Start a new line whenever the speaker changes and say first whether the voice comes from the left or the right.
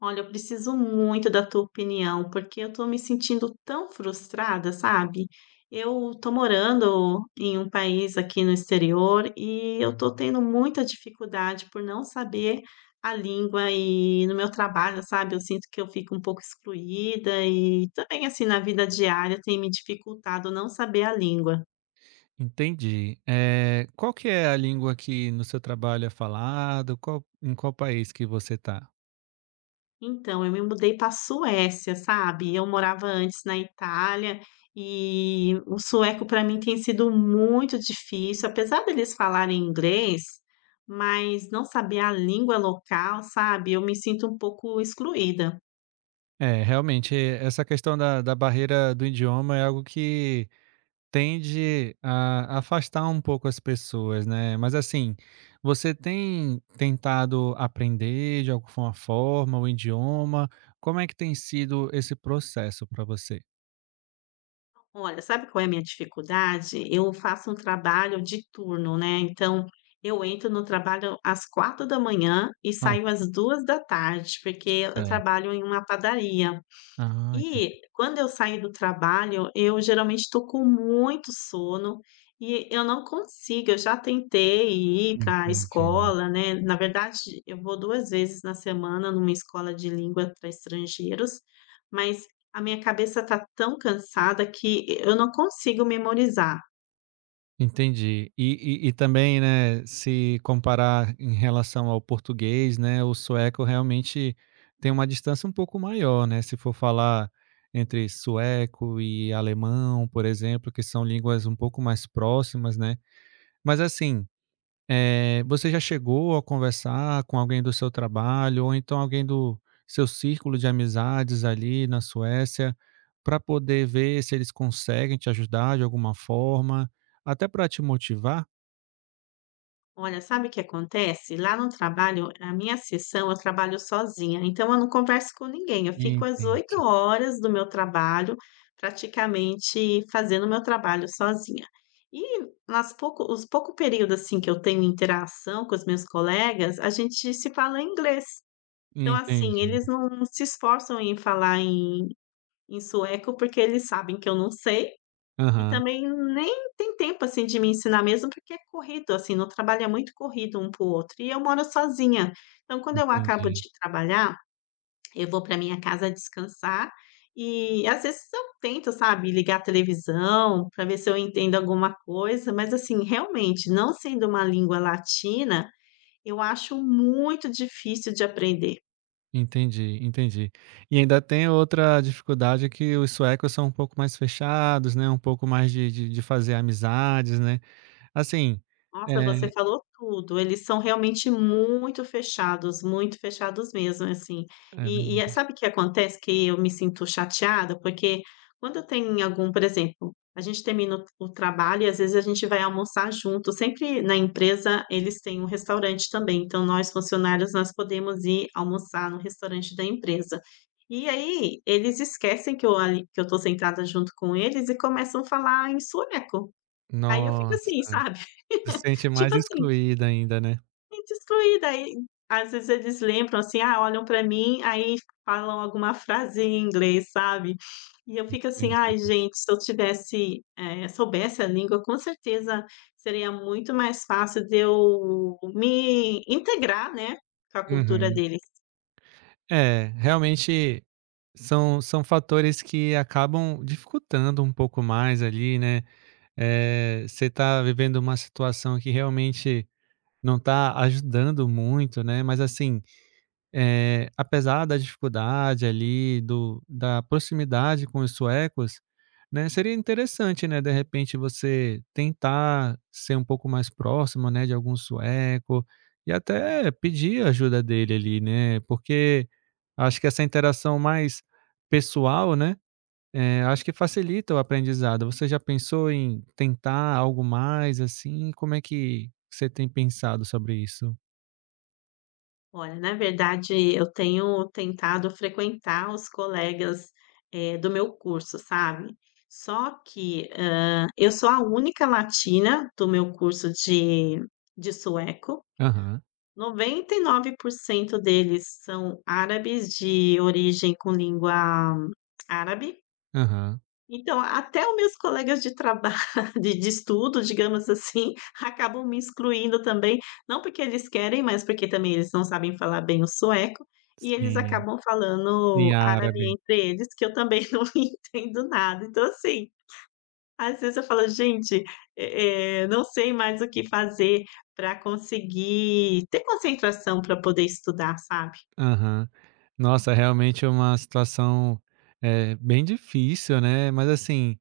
left: Olha, eu preciso muito da tua opinião, porque eu tô me sentindo tão frustrada, sabe? Eu tô morando em um país aqui no exterior e eu tô tendo muita dificuldade por não saber a língua e no meu trabalho, sabe? Eu sinto que eu fico um pouco excluída e também assim na vida diária tem me dificultado não saber a língua.
right: Entendi. Qual que é a língua que no seu trabalho é falado? Qual em qual país que você está?
left: Então, eu me mudei pra Suécia, sabe. Eu morava antes na Itália, e o sueco para mim tem sido muito difícil, apesar deles falarem inglês, mas não saber a língua local, sabe, eu me sinto um pouco excluída.
right: É, realmente, essa questão da barreira do idioma é algo que tende a afastar um pouco as pessoas, né. Mas assim, você tem tentado aprender de alguma forma o idioma? Como é que tem sido esse processo para você?
left: Olha, sabe qual é a minha dificuldade? Eu faço um trabalho de turno, né, então eu entro no trabalho às quatro da manhã e
right: Ah,
left: saio às duas da tarde, porque eu
right: certo.
left: trabalho em uma padaria.
right: Ah, entendi,
left: E quando eu saio do trabalho, eu geralmente estou com muito sono e eu não consigo. Eu já tentei ir para a
right: entendi.
left: escola, né? Na verdade, eu vou duas vezes na semana numa escola de língua para estrangeiros, mas a minha cabeça está tão cansada que eu não consigo memorizar.
right: Entendi. E também, né, se comparar em relação ao português, né, o sueco realmente tem uma distância um pouco maior, né, se for falar entre sueco e alemão, por exemplo, que são línguas um pouco mais próximas, né. Mas assim, você já chegou a conversar com alguém do seu trabalho ou então alguém do seu círculo de amizades ali na Suécia, para poder ver se eles conseguem te ajudar de alguma forma, até para te motivar?
left: Olha, sabe o que acontece? Lá no trabalho, a minha sessão eu trabalho sozinha, então eu não converso com ninguém. Eu fico às 8
right: Entendi,
left: horas do meu trabalho, praticamente fazendo meu trabalho sozinha. E nas pouco, os pouco período assim que eu tenho interação com os meus colegas, a gente se fala em inglês. Então, assim,
right: entendi.
left: eles não se esforçam em falar em sueco porque eles sabem que eu não sei. E
right: Aham,
left: também nem tem tempo, assim, de me ensinar mesmo, porque é corrido, assim, no trabalho é muito corrido um para o outro, e eu moro sozinha. Então quando eu acabo de
right: entendi,
left: trabalhar, eu vou para minha casa descansar, e às vezes eu tento, sabe, ligar a televisão para ver se eu entendo alguma coisa, mas assim, realmente, não sendo uma língua latina, eu acho muito difícil de aprender.
right: entendi, entendi. E ainda tem outra dificuldade: que os suecos são um pouco mais fechados, né, um pouco mais de fazer amizades, né, assim,
left: Nossa, você
right: eh,
left: falou tudo. Eles são realmente muito fechados mesmo, assim.
right: é
left: E é
right: verdade.
left: sabe o que acontece que eu me sinto chateada? Porque quando tem algum por exemplo, a gente termina o trabalho e às vezes a gente vai almoçar junto. Sempre na empresa eles têm um restaurante também, então nós funcionários, nós podemos ir almoçar no restaurante da empresa. E aí eles esquecem que eu ali que eu estou sentada junto com eles e começam a falar em sueco. Aí eu fico
right: Nossa.
left: assim, sabe,
right: Se sente mais
left: tipo assim,
right: excluída ainda, né.
left: gente excluída, aí às vezes eles lembram, assim, ah, olham pra mim, aí falam alguma frase em inglês, sabe, e eu fico assim: "Ai
right: Entendi.
left: gente, se eu tivesse, soubesse a língua, com certeza seria muito mais fácil de eu me integrar, né, com a cultura
right: Uhum.
left: deles".
right: É, realmente são são fatores que acabam dificultando um pouco mais ali, né. Você está vivendo uma situação que realmente não está ajudando muito, né, mas assim, apesar da dificuldade ali, do da proximidade com os suecos, né, seria interessante, né, de repente você tentar ser um pouco mais próximo, né, de algum sueco, e até pedir ajuda dele ali, né, porque acho que essa interação mais pessoal, né, acho que facilita o aprendizado. Você já pensou em tentar algo mais, assim? Como é que você tem pensado sobre isso?
left: Olha, na verdade, eu tenho tentado frequentar os colegas, do meu curso, sabe, só que eu sou a única latina do meu curso de sueco.
right: Aham,
left: 99% deles são árabes de origem com língua árabe.
right: aham,
left: Então, até os meus colegas de trabalho, de estudo, digamos assim, acabam me excluindo também, não porque eles querem, mas porque também eles não sabem falar bem o sueco, e eles
right: sim.
left: acabam
right: Em
left: falando árabe
right: árabe.
left: entre eles, que eu também não entendo nada. Então, assim, às vezes eu falo: "Gente, não sei mais o que fazer para conseguir ter concentração para poder estudar", sabe.
right: Aham. Nossa, realmente é uma situação, bem difícil, né, mas assim,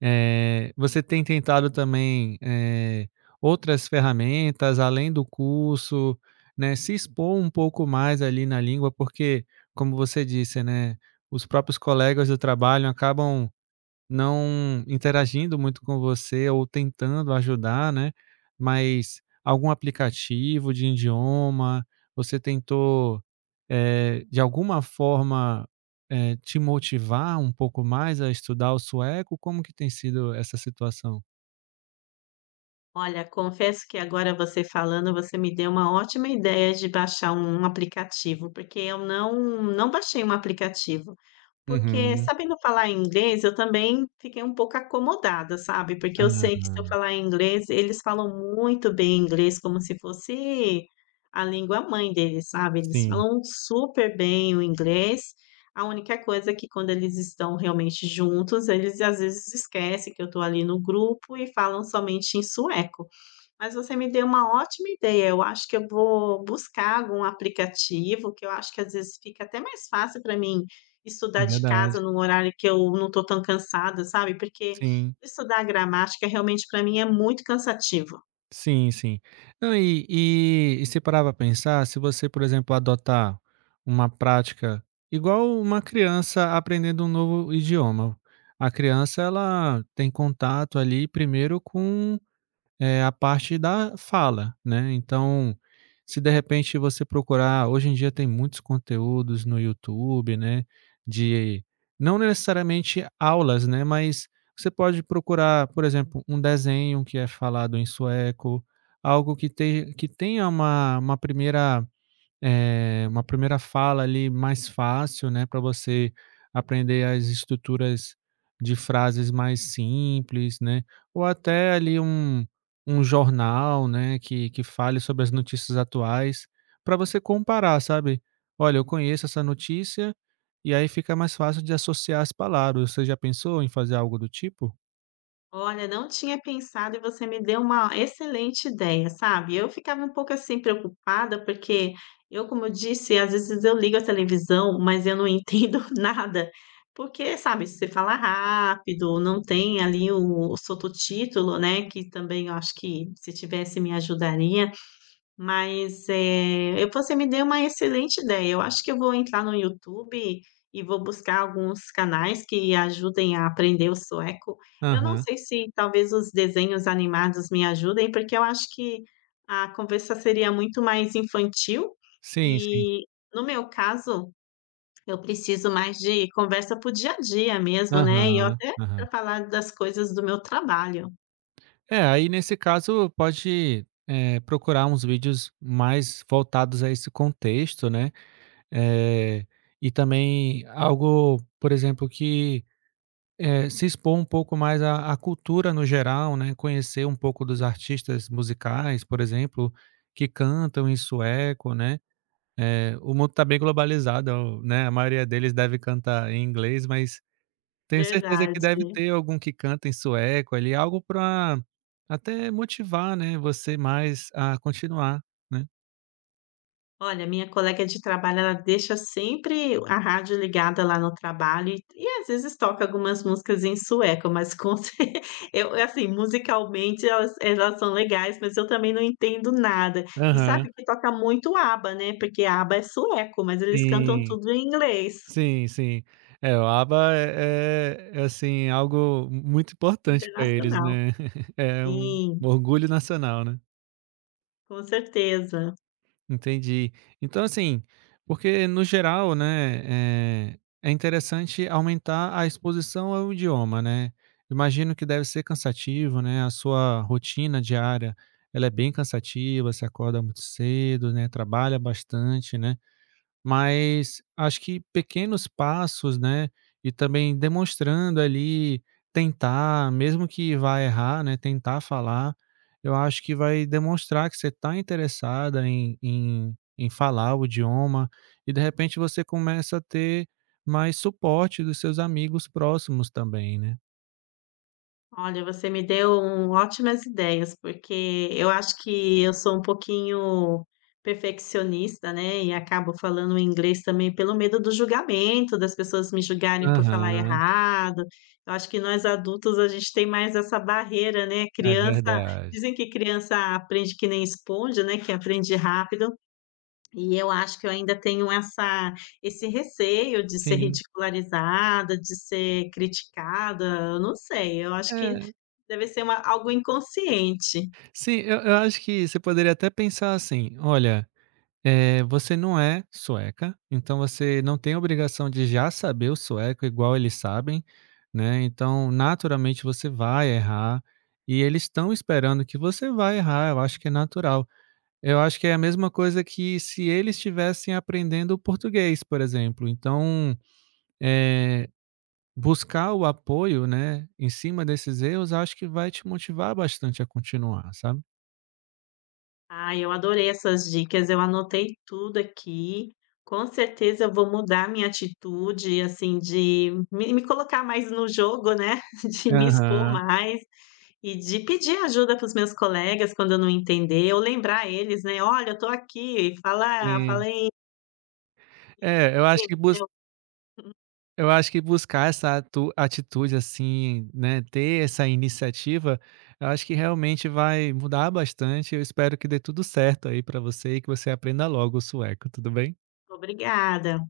right: você tem tentado também, outras ferramentas além do curso, né, se expor um pouco mais ali na língua, porque, como você disse, né, os próprios colegas do trabalho acabam não interagindo muito com você ou tentando ajudar, né, mas algum aplicativo de idioma, você tentou, de alguma forma, te motivar um pouco mais a estudar o sueco? Como que tem sido essa situação?
left: Olha, confesso que agora você falando, você me deu uma ótima ideia de baixar um aplicativo, porque eu não baixei um aplicativo. Porque
right: Uhum.
left: sabendo falar inglês, eu também fiquei um pouco acomodada, sabe, porque eu sei que se eu
right: Ah,
left: falar inglês, eles falam muito bem inglês, como se fosse a língua mãe deles, sabe, eles
right: sim,
left: falam super bem o inglês. A única coisa é que quando eles estão realmente juntos, eles às vezes esquecem que eu estou ali no grupo e falam somente em sueco. Mas você me deu uma ótima ideia. Eu acho que eu vou buscar algum aplicativo, que eu acho que às vezes fica até mais fácil para mim estudar
right: é
left: de
right: verdade.
left: casa num horário que eu não estou tão cansada, sabe? Porque
right: Sim.
left: estudar gramática realmente para mim é muito cansativo.
right: Sim, sim. Não, e você parar pra pensar, se você, por exemplo, adotar uma prática igual uma criança aprendendo um novo idioma. A criança, ela tem contato ali primeiro com é a parte da fala, né. Então, se de repente você procurar, hoje em dia tem muitos conteúdos no YouTube, né, de não necessariamente aulas, né, mas você pode procurar, por exemplo, um desenho que é falado em sueco, algo que te que tenha uma primeira uma primeira fala ali mais fácil, né, para você aprender as estruturas de frases mais simples, né? Ou até ali um, um jornal, né, que fale sobre as notícias atuais, para você comparar, sabe? Olha, eu conheço essa notícia, e aí fica mais fácil de associar as palavras. Você já pensou em fazer algo do tipo?
left: Olha, não tinha pensado e você me deu uma excelente ideia, sabe. Eu ficava um pouco, assim, preocupada, porque eu, como eu disse, às vezes eu ligo a televisão, mas eu não entendo nada, porque, sabe, se você fala rápido, não tem ali o sototítulo, né, que também eu acho que se tivesse me ajudaria. Mas, eh, eu você me deu uma excelente ideia. Eu acho que eu vou entrar no YouTube e vou buscar alguns canais que ajudem a aprender o sueco. Eu não
right: Aham.
left: sei se talvez os desenhos animados me ajudem, porque eu acho que a conversa seria muito mais infantil
right: Sim, sim.
left: e, no meu caso, eu preciso mais de conversa para o dia a dia mesmo, né, e eu
right: Aham.
left: até
right: Aham.
left: para falar das coisas do meu trabalho.
right: É, aí nesse caso pode, procurar uns vídeos mais voltados a esse contexto, né, eh, e também algo, por exemplo, que, se expor um pouco mais à cultura no geral, né, conhecer um pouco dos artistas musicais, por exemplo, que cantam em sueco, né, o mundo está bem globalizado, né, a maioria deles deve cantar em inglês, mas tenho certeza que deve
left: Verdade.
right: ter algum que canta em sueco ali, algo para até motivar, né, você mais a continuar, né.
left: Olha, minha colega de trabalho, ela deixa sempre a rádio ligada lá no trabalho e às vezes toca algumas músicas em sueco, mas com cer eu assim, musicalmente elas são legais, mas eu também não entendo nada. E
right: Aham.
left: sabe que toca muito ABBA, né, porque ABBA é sueco, mas eles cantam
right: Sim,
left: tudo em inglês,
right: sim, sim. É, o ABBA é, assim, algo muito importante para eles,
left: internacional.
right: né. É um
left: Sim,
right: orgulho nacional, né.
left: com certeza.
right: Entendi. Então, assim, porque no geral, né, é interessante aumentar a exposição ao idioma, né? Imagino que deve ser cansativo, né? A sua rotina diária, ela é bem cansativa, você acorda muito cedo, né? Trabalha bastante, né? Mas acho que pequenos passos, né, e também demonstrando ali, tentar, mesmo que vá errar, né, tentar falar, eu acho que vai demonstrar que você está interessada em em falar o idioma e de repente você começa a ter mais suporte dos seus amigos próximos também, né.
left: Olha, você me deu ótimas ideias, porque eu acho que eu sou um pouquinho perfeccionista, né? E acabo falando inglês também pelo medo do julgamento, das pessoas me julgarem por falar
right: Aham,
left: errado. Eu acho que nós adultos a gente tem mais essa barreira, né?
right: é
left: Criança,
right: verdade.
left: dizem que criança aprende que nem esponja, né? Que aprende rápido. E eu acho que eu ainda tenho esse receio de ser
right: Sim.
left: ridicularizada, de ser criticada. Eu não sei, eu acho que
right: É,
left: deve ser uma algo inconsciente.
right: sim, eu acho que você poderia até pensar assim: "Olha, você não é sueca, então você não tem obrigação de já saber o sueco igual eles sabem, né, então naturalmente você vai errar, e eles estão esperando que você vai errar, eu acho que é natural. Eu acho que é a mesma coisa que se eles estivessem aprendendo português, por exemplo, então, eh, buscar o apoio, né, em cima desses erros, acho que vai te motivar bastante a continuar, sabe.
left: Ah, eu adorei essas dicas, eu anotei tudo aqui. Com certeza eu vou mudar minha atitude, assim, de me colocar mais no jogo, né, de me expor
right: Aham,
left: mais e de pedir ajuda para os meus colegas quando eu não entender, ou lembrar eles, né: "Olha, eu tô aqui, fala
right: sim.
left: falei.
right: É, eu acho que bus Eu acho que buscar essa atu atitude, assim, né, ter essa iniciativa, eu acho que realmente vai mudar bastante. Eu espero que dê tudo certo aí pra você e que você aprenda logo o sueco, tudo bem?
left: Obrigada".